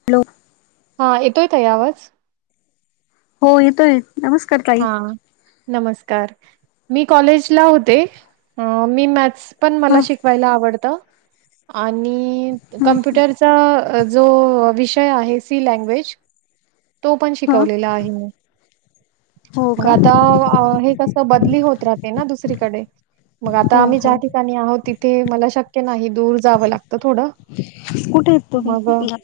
Hello, हा येतोये ताई आवाज? हो येतोय. नमस्कार ताई, हा. नमस्कार मी कॉलेजला होते, मी मॅथ्स पण मला हा शिकवायला आवड त आणि ह काम्प्युटरचा जो विषय आहे सी लँग्वेज तो पण हा शिकवलेला आहे मी. हो मग का आता हे कस बदली होत राहते ना दुसरीकडे मग आता हो आम्ही हो ज्या ठिकाणी आहोत तिथे मला शक्य नाही दूर जावं लागत थोडं. कुठे आहेत मग तुम्ही हो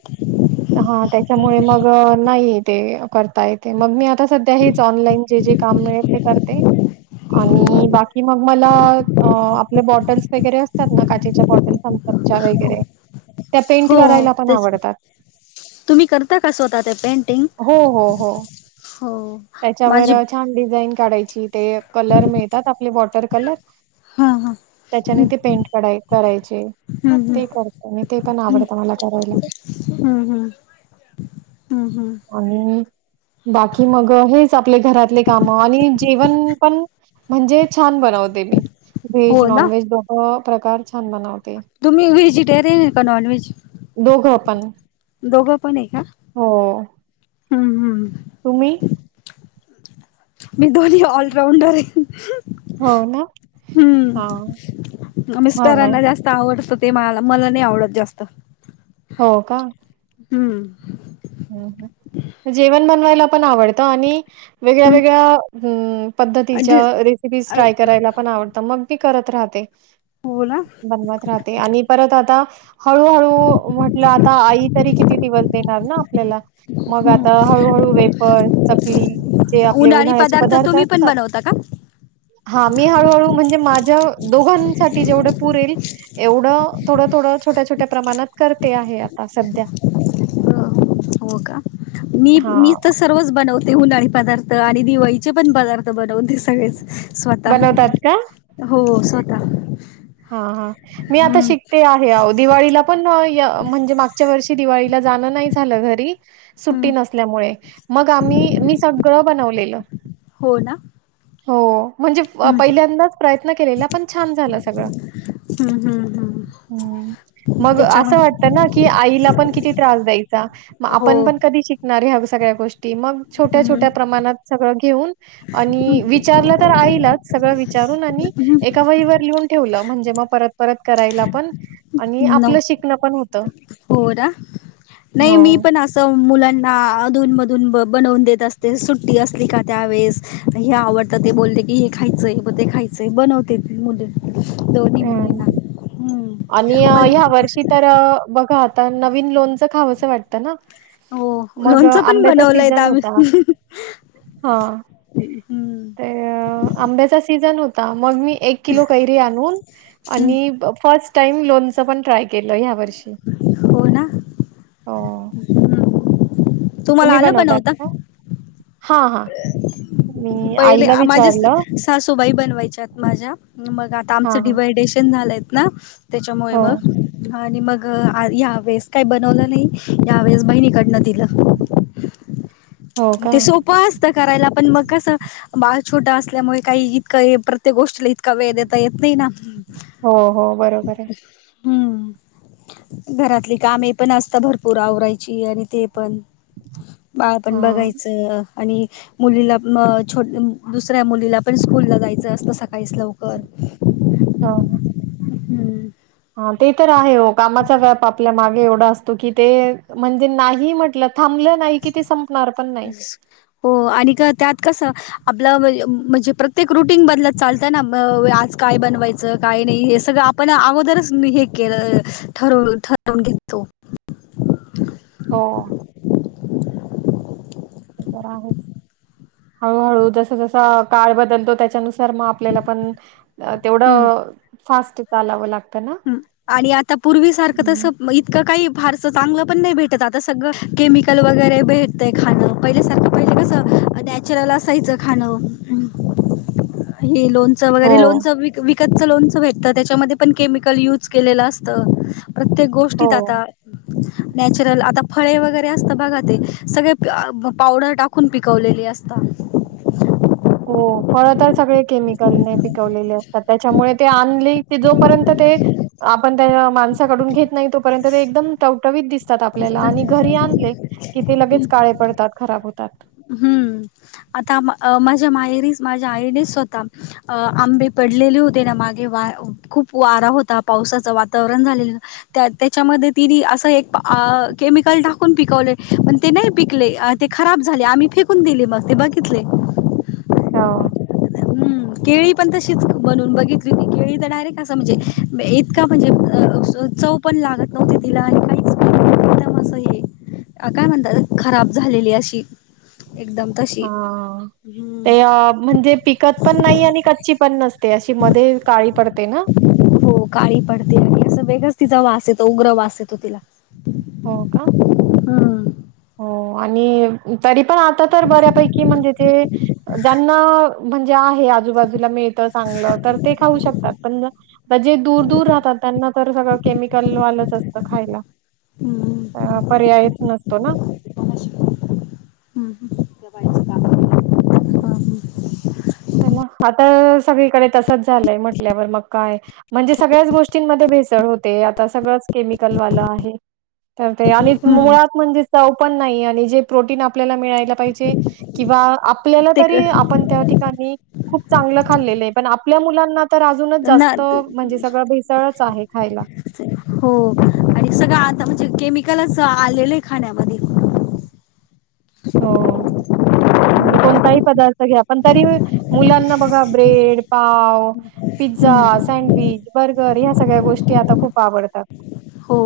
हा. त्याच्यामुळे मग नाही ते करता येते मग मी आता सध्या हेच ऑनलाईन जे जे काम मिळेल ते करते आणि बाकी मग मला आपले बॉटल्स वगैरे असतात ना काचेच्या बॉटल्स थंमसप च्या वगैरे त्या पेंट हो हो करायला पण तेच की आवडतात. तुम्ही करता का स्वतः ते पेंटिंग हो. हो. हो. हो त्याच्यावर माझी छान डिझाईन काढायची ते कलर मिळतात आपली बॉटल तर कलर हा हा त्याच्याने ते पेंट करायचे हम्म हम्म ते करते मी ते पण हम्म आवडत मला करायला. हम्म हम्म हम्म आणि बाकी मग हेच आपले घरातले काम आणि जेवण पण म्हणजे छान बनवते मी व्हेज हो ना नॉनव्हेज दोघं प्रकार छान बनवते. तुम्ही व्हेजिटेरियन का नॉनव्हेजीटरेन दोघं आहे. पण दोघं पण आहे का हो हम. हम तुम्ही मी दोन्हीं ऑलराऊंडर आहे हो ना? हा हम छान आहे. मिस्टरांना जास्त आवडत ते मला नाही आवडत जास्त हो का हम हम. हम जेवण बनवायला पण आवडतं आणि वेगळ्या हम्म वेगळ्या ह पद्धतीच्या रेसिपीज ट्राय करायला पण आवडतं मग ती करत राहते. बोला. बनवत राहते. आणि परत आता हळूहळू म्हटलं आता आई तरी किती दिवस देणार ना आपल्याला मग आता हम्म हळूहळू वेफर चकली जे आपले उन्हाळी उन्हाळ्याचे पदार्थ तुम्ही पण असतात बनवता का? हा मी हळूहळू म्हणजे माझ्या दोघांसाठी जेवढे पुरेल एवढं थोडं थोडं छोट्या छोट्या प्रमाणात करते आहे आता सध्या हो का मी हां, मी त सर्वच बनवते उन्हाळी पदार्थ आणि दिवाळीचे पण पदार्थ बनवनते सगळेच स्वतः बनवतात हो स्वतः ता हो हो मी आता शिकते आहे दिवाळीला पण य म्हणजे मागच्या वर्षी दिवाळी जाण नाही झालं घरी हम्म सुट्टी नसल्यामुळे मग आम्ही मी सगळं बनवलेलं हो ना हो म्हणजे हम्म पहिल्यांदा प्रयत्न केलेला पण छान झालं सगळं हम्म हम्म हम्म ह् मग असं त्याच्यामध्ये वाटतंना आईला पण किती त्रास द्यायचा म हो आपण पण कधी शिकणार ह्या वस्तू सगळ्या गोष्टी ते मग छोट्या हम्म छोट्या प्रमाणात सगळं घेऊन आणि हम्म. विचारलं तर आईलाच सगळ विचारून आणि हम्म एका वहीवर लिहून ठेवलं म्हणजे मग परत परत करायला पण आणि न आपलं शिकणं पण होतं हो ना नाही हो. मी पण असं मुलांना अधून मधून ब बर्फी बनवून देत असते सुट्टी असली का त्यावेेळेस हे आवडत ते बोलते की हे खायचंय ते खायचंय बनवते मुले दोनी मुली ना. हं. हम्म आणि मल ह्या वर्षी तर बघा आता नवीन लोणचं खावं असं वाटतं ना हो मग अ, लोणचं पण आंब्याचा बनवलंय इथ सीझन होता. आम्ही. हां. ते अ, हम्म आंब्याचा सीझन मग मी एक किलो कैरी आणून हम्म आणि फस्ट टाईम लोनच पण ट्राय केलं या वर्षी हो ना हो. हम्म तुम्हाला आलं बनवता? हा हा. पहिले आ माझ्या सासूबाई बनवायच्या माझ्या. मग आता हां आमचं हां डिवायडेशन झालंय ना त्याच्यामुळे हो मग आणि मग या वेळेस काही बनवलं नाही. यावेेळेस बहिणीकडनं दिलं हो का ते सोपं असतात करायला पण मग कसं बाळ छोटं असल्यामुळे काही इतकां प्रत्येक गोष्टीला इतका वेळ देता येत नाही ना हो हो बरोबर आहे. हम्म घरातली कामे पण असत भरपूर आवरायची आणि ते पण बाळ पण हां बघाय आणि मुलीला छोट दुसऱ्या मुलीला पण स्कूलला जायचं असतं, सकाळीच लवकर. हम्म. हा ते तर आहे ओ, कामाचा व्याप आपल्या मागे एवढा असतो की ते म्हणजे नाही म्हटलं थांबलं नाही की ते संपणार पण नाही हो आणि का त्यात कसं आपलं म्हणजे प्रत्येक रुटीन बदलत चालत ना आज काय बनवायचं काय नाही हे सगळं आपण अगोदरच हे केलं ठरव ठरवून घेतो. हो. ते तर आहेच. हळूहळू जस जस काळ बदलतो त्याच्यानुसार तर म आपल्याला पण तेवढ फास्ट चालावं लाग ह आणि आता पूर्वी सारखं तसं इतकं काही फारस चांगलं पण नाही भेटत आता, सगळं केमिकल वगैरे भेटतय खाणं. पहिल्या सारखं पहिले कसं नॅचरल असायचं खाणं. लोनच हो वैगरे लोनचं विकतच लोनचं भे तर त्याच्यामध्ये पण केमिकल युज केलेलं असत. प्रत्येक हो गोष्टीत आता, नॅचरल आता फळे वगैरे असता बघा ते. सगळे पावडर टाकून पिकवलेले असता. हो, फळ तर सगळे केमिकलने पिकवलेले असतात. त्याच्यामुळे, ते आणली की जोपर्यंत ते आपण त्या माणसाकडून घेत नाही तोपर्यंत ते एकदम टव टवीत दिसतं तात आपल्याला आणि घरी आणले की ते लगेच काळे पडतात. खराब होतात. झ्या माहेरी माझ्या आईनेच स्वतः अ आंबे पडलेले होते ना. मागे वा खूप वारा होता पावसाचं वातावरण झालेलं. त्या त्याच्यामध्ये तिने असं एक केमिकल टाकून पिकवले. पण ते नाही पिकले ते खराब झाले. आम्ही फेकून दिले मग, ते बघितले. हो. हं. केळी पण तशीच बनून बघितली होती. केळी तर डायरेक्ट असं म्हणजे बे इतका म्हणजे चव पण लागत नव्हती तिला आणि काहीच एकदम अस हे काय म्हणतात खराब झालेली अशी. एकदम तशी. हा. हं. अ, ते म्हणजे पिकत पण नाही आणि कच्ची पण नसते. ते अशी मध्ये काळी पडते ना. हो काळी पडते आणि असं वेगळंच तिचा वास येतो. उग्र वास येतो तिला. हो का? हां. हो. आणि तरी पण आता तर बऱ्यापैकी म्हणजे ते ज्यांना [unintelligible] जे आहे, आजूबाजूला मिळत चांगला तर ते खाऊ शकतात. पण जे दूर दूर राहतात त्यांना तर सगळं केमिकल वालंच असतं खायला. हम्म अ पर्यायच नस तो ना. हं हं. [unintelligible] चला, आता सगळीकडे तसच झालंय म्हटल्यावर मग काय म्हणजे सगळ्याच गोष्टींमध्ये भेसळ होते. आता सगळंच केमिकलवालं आहे. तर ते आणि हम्म मुळात म्हणजे चव पण नाहीये आणि जे प्रोटीन आप ल्याला मिळायला पाहिजे किंवा आपल्याला ते तरी आपण त्या खूप चांगलं खाल्लेलं आहे, पण आपल्या मुलांना तर अजूनच जास्त म्हणजे सगळं भेसळच आहे खायला हो आणि सगळं आत ता म्हणजे केमिकलच आलेल आहे खाण्यामधी. हो म्हणजे कोणताही पदार्थ घ्या पण तरी मुलांना बघा ब्रेड पाव पिझ्झा हम्म सँडविच बर्गर ह्या सगळ्या गोष्टी आता खूप आवडतात हो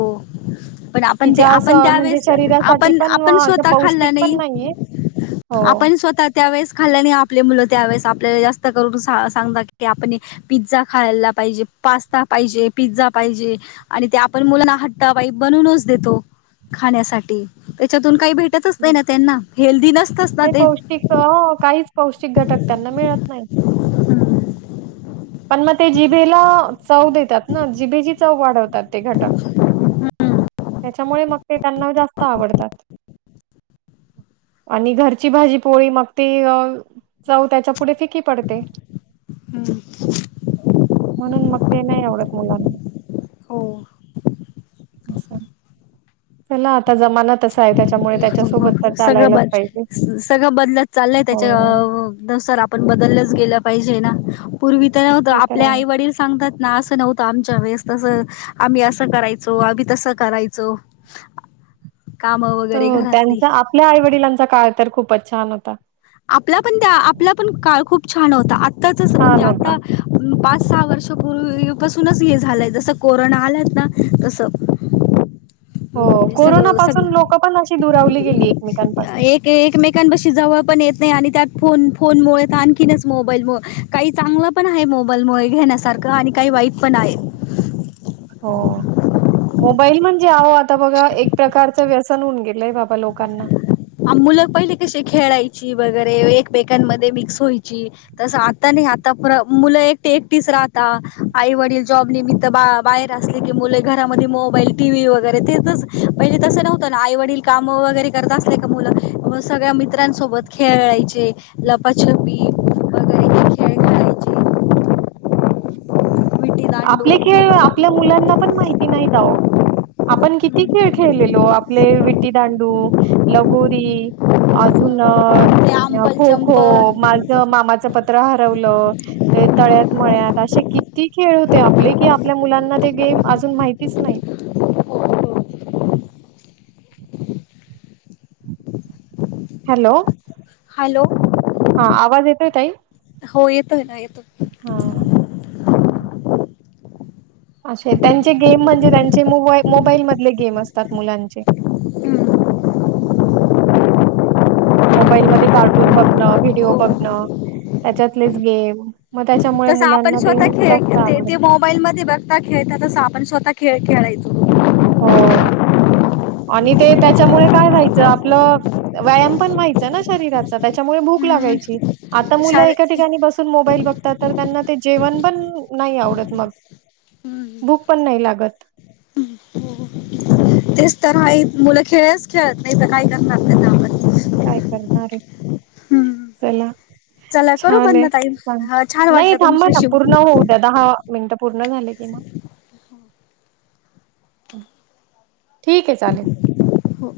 पण की आपण ज्या आपण असं म्हणजे त्यावेळेस शरीरासाठी आपण पण आपण अशा स्वतः खाल् पौष्टिक पण नाहीये हो आपण स्वतः त्यावेेळेस खाल् नाही आप मुलं त्यावेेळेस जास्त करून सांग की आप पिझ्झा खायला पाहिजे पास्ता पाहिजे पिझ्झा पाहिजे आणि ते ण मुलाना ह्टा बाई बनूनच देतो खाण्यासाठी त्याच्यातून काही भेटतच नाही ना त्यांना हेल्दी नसतच ना काही ते पौष्टिक अ काहीच पौष्टिक घटक त्यांना मिळत नाही पण मग ते जिभेला चव देतात ना जिभेची चव वाढवतात ते घटक हम्म. त्याच्यामुळे मग ते त्यांना जास्त आवडतात आणि घरची भाजी पोळी मग ते चऊ त्याच्या पुढे फिकी पडते हम्म. म्हणून मग ते नाही आवडत मुलांना हो चला आता जमाना तसा आहे त्याच्यामुळे त्याच्यासोबत तर सगळं चालायलाच बद पाहिजे सगळं बदलत चाललंय हो त्याच्या नुसार आपण बदललंच गेलं पाहिजे ना [inaudible] पूर्वी तर होत ते तर आपल्या आहे आई वडील सांगतात ना असं नव्हतं आमच्या वेळेस तसं आम्ही असं करायचो आम्ही तसं करायचो कामं वगैरे तर घरातली त्यांचा आपल्या आई वडिलांचा काळ तर खूपच छान होता आपला पण त्या आपला पण काळ खूप छान होता म्हणजे छान होता आता पा सहा वर्ष पूर्वीपसूनच हे झालंय जस कोरोना आलायत ना तस हो सग कोरोना सग पासून लोक पण अशी दुरावली गेली एकमेकांपासून एक एकमेकां बशी जाऊप पण येत नाही आणि त्यात फ फोनमुळे आणखी मोबाईल काही चांगलं पण आहे मोबाईलमुळे घेण्यासारख आणि काही वाईट पण आहे हो मोबाईल म्हणजे आहो आता बघा एक प्रकारचं व्यसन होऊन गेलंय बाबा लोकांना मुलं पहिले कशी खेळायची वगैरे एकमेकांमध्ये मिक्स व्हायची तस आता नाही आता मुलं एकटे एकटीच राहता आई वडील जॉब निमित्त बा बाहेर असले की मुलं घरामध्ये मोबाईल टीव्ही वगैरे तेच पहिले तसं नव्हतं ना आई वडील काम वगैरे करत अस ए मुलं सगळ्या मित्रांसोबत खेळायचे लपाछपी वगैरे खेळ खेळायचे विटी दांडू आपले हे खेळ आपल्या मुलांना ण माहिती नाहीह आपण किती खेळ खेळलेलो आपले विट्टी दांडू लगोरी अजून ते आंबल खो खो चंप माझं मामाचं प त्र हरवलं ते तळ्यात मळत असे किती खेळ होते आपले कि आपल्या मुलांना ते गेम अजून माहितीच नाहीत हॅलो हॅलो हा आवाज येतोय ताई हो येतोय ना येतो होा अे त्यांचे गेम म्हणजे त्यांचे मोबा मोबाईल मधले गेम असतात मुलांचे मोबाईल मध्ये कार्टून बघणं व्हिडिओ हम्म बघणं त्याच्यातलेच गेम मग त्याच्यामुळे तस आपण मुलांना ते स्वतः जास्त खेळ आवडत ते मोबाईल मध्ये बघता खेळतात तसं आपण स्वतः खेळ खेळयचो. हो आणि ते त्याच्यामुळे काय व्हायचं आपलं व्यायाम पण व्हायचं ना शरीराच त्याच्यामुळे भूक हम्म लागायची. आता मुलं शार एका ठिकाणी बसून मोबाईल बघ त्यांना ते जेवण पण नाही आवडत, मग हम्म भूक पण नाही लागत. तेच तर मुलं खेळच खेळत नाही तर काही करत आपल्या काय करणारे, चला चला करू छान बंद आहे ताई हा छान नाही वाटलं थांबा ना तुमच्याशी पूर्ण होऊ द्या, दहा मिनिटं पूर्ण झालं कि ना ठीक आहे चालेल. हो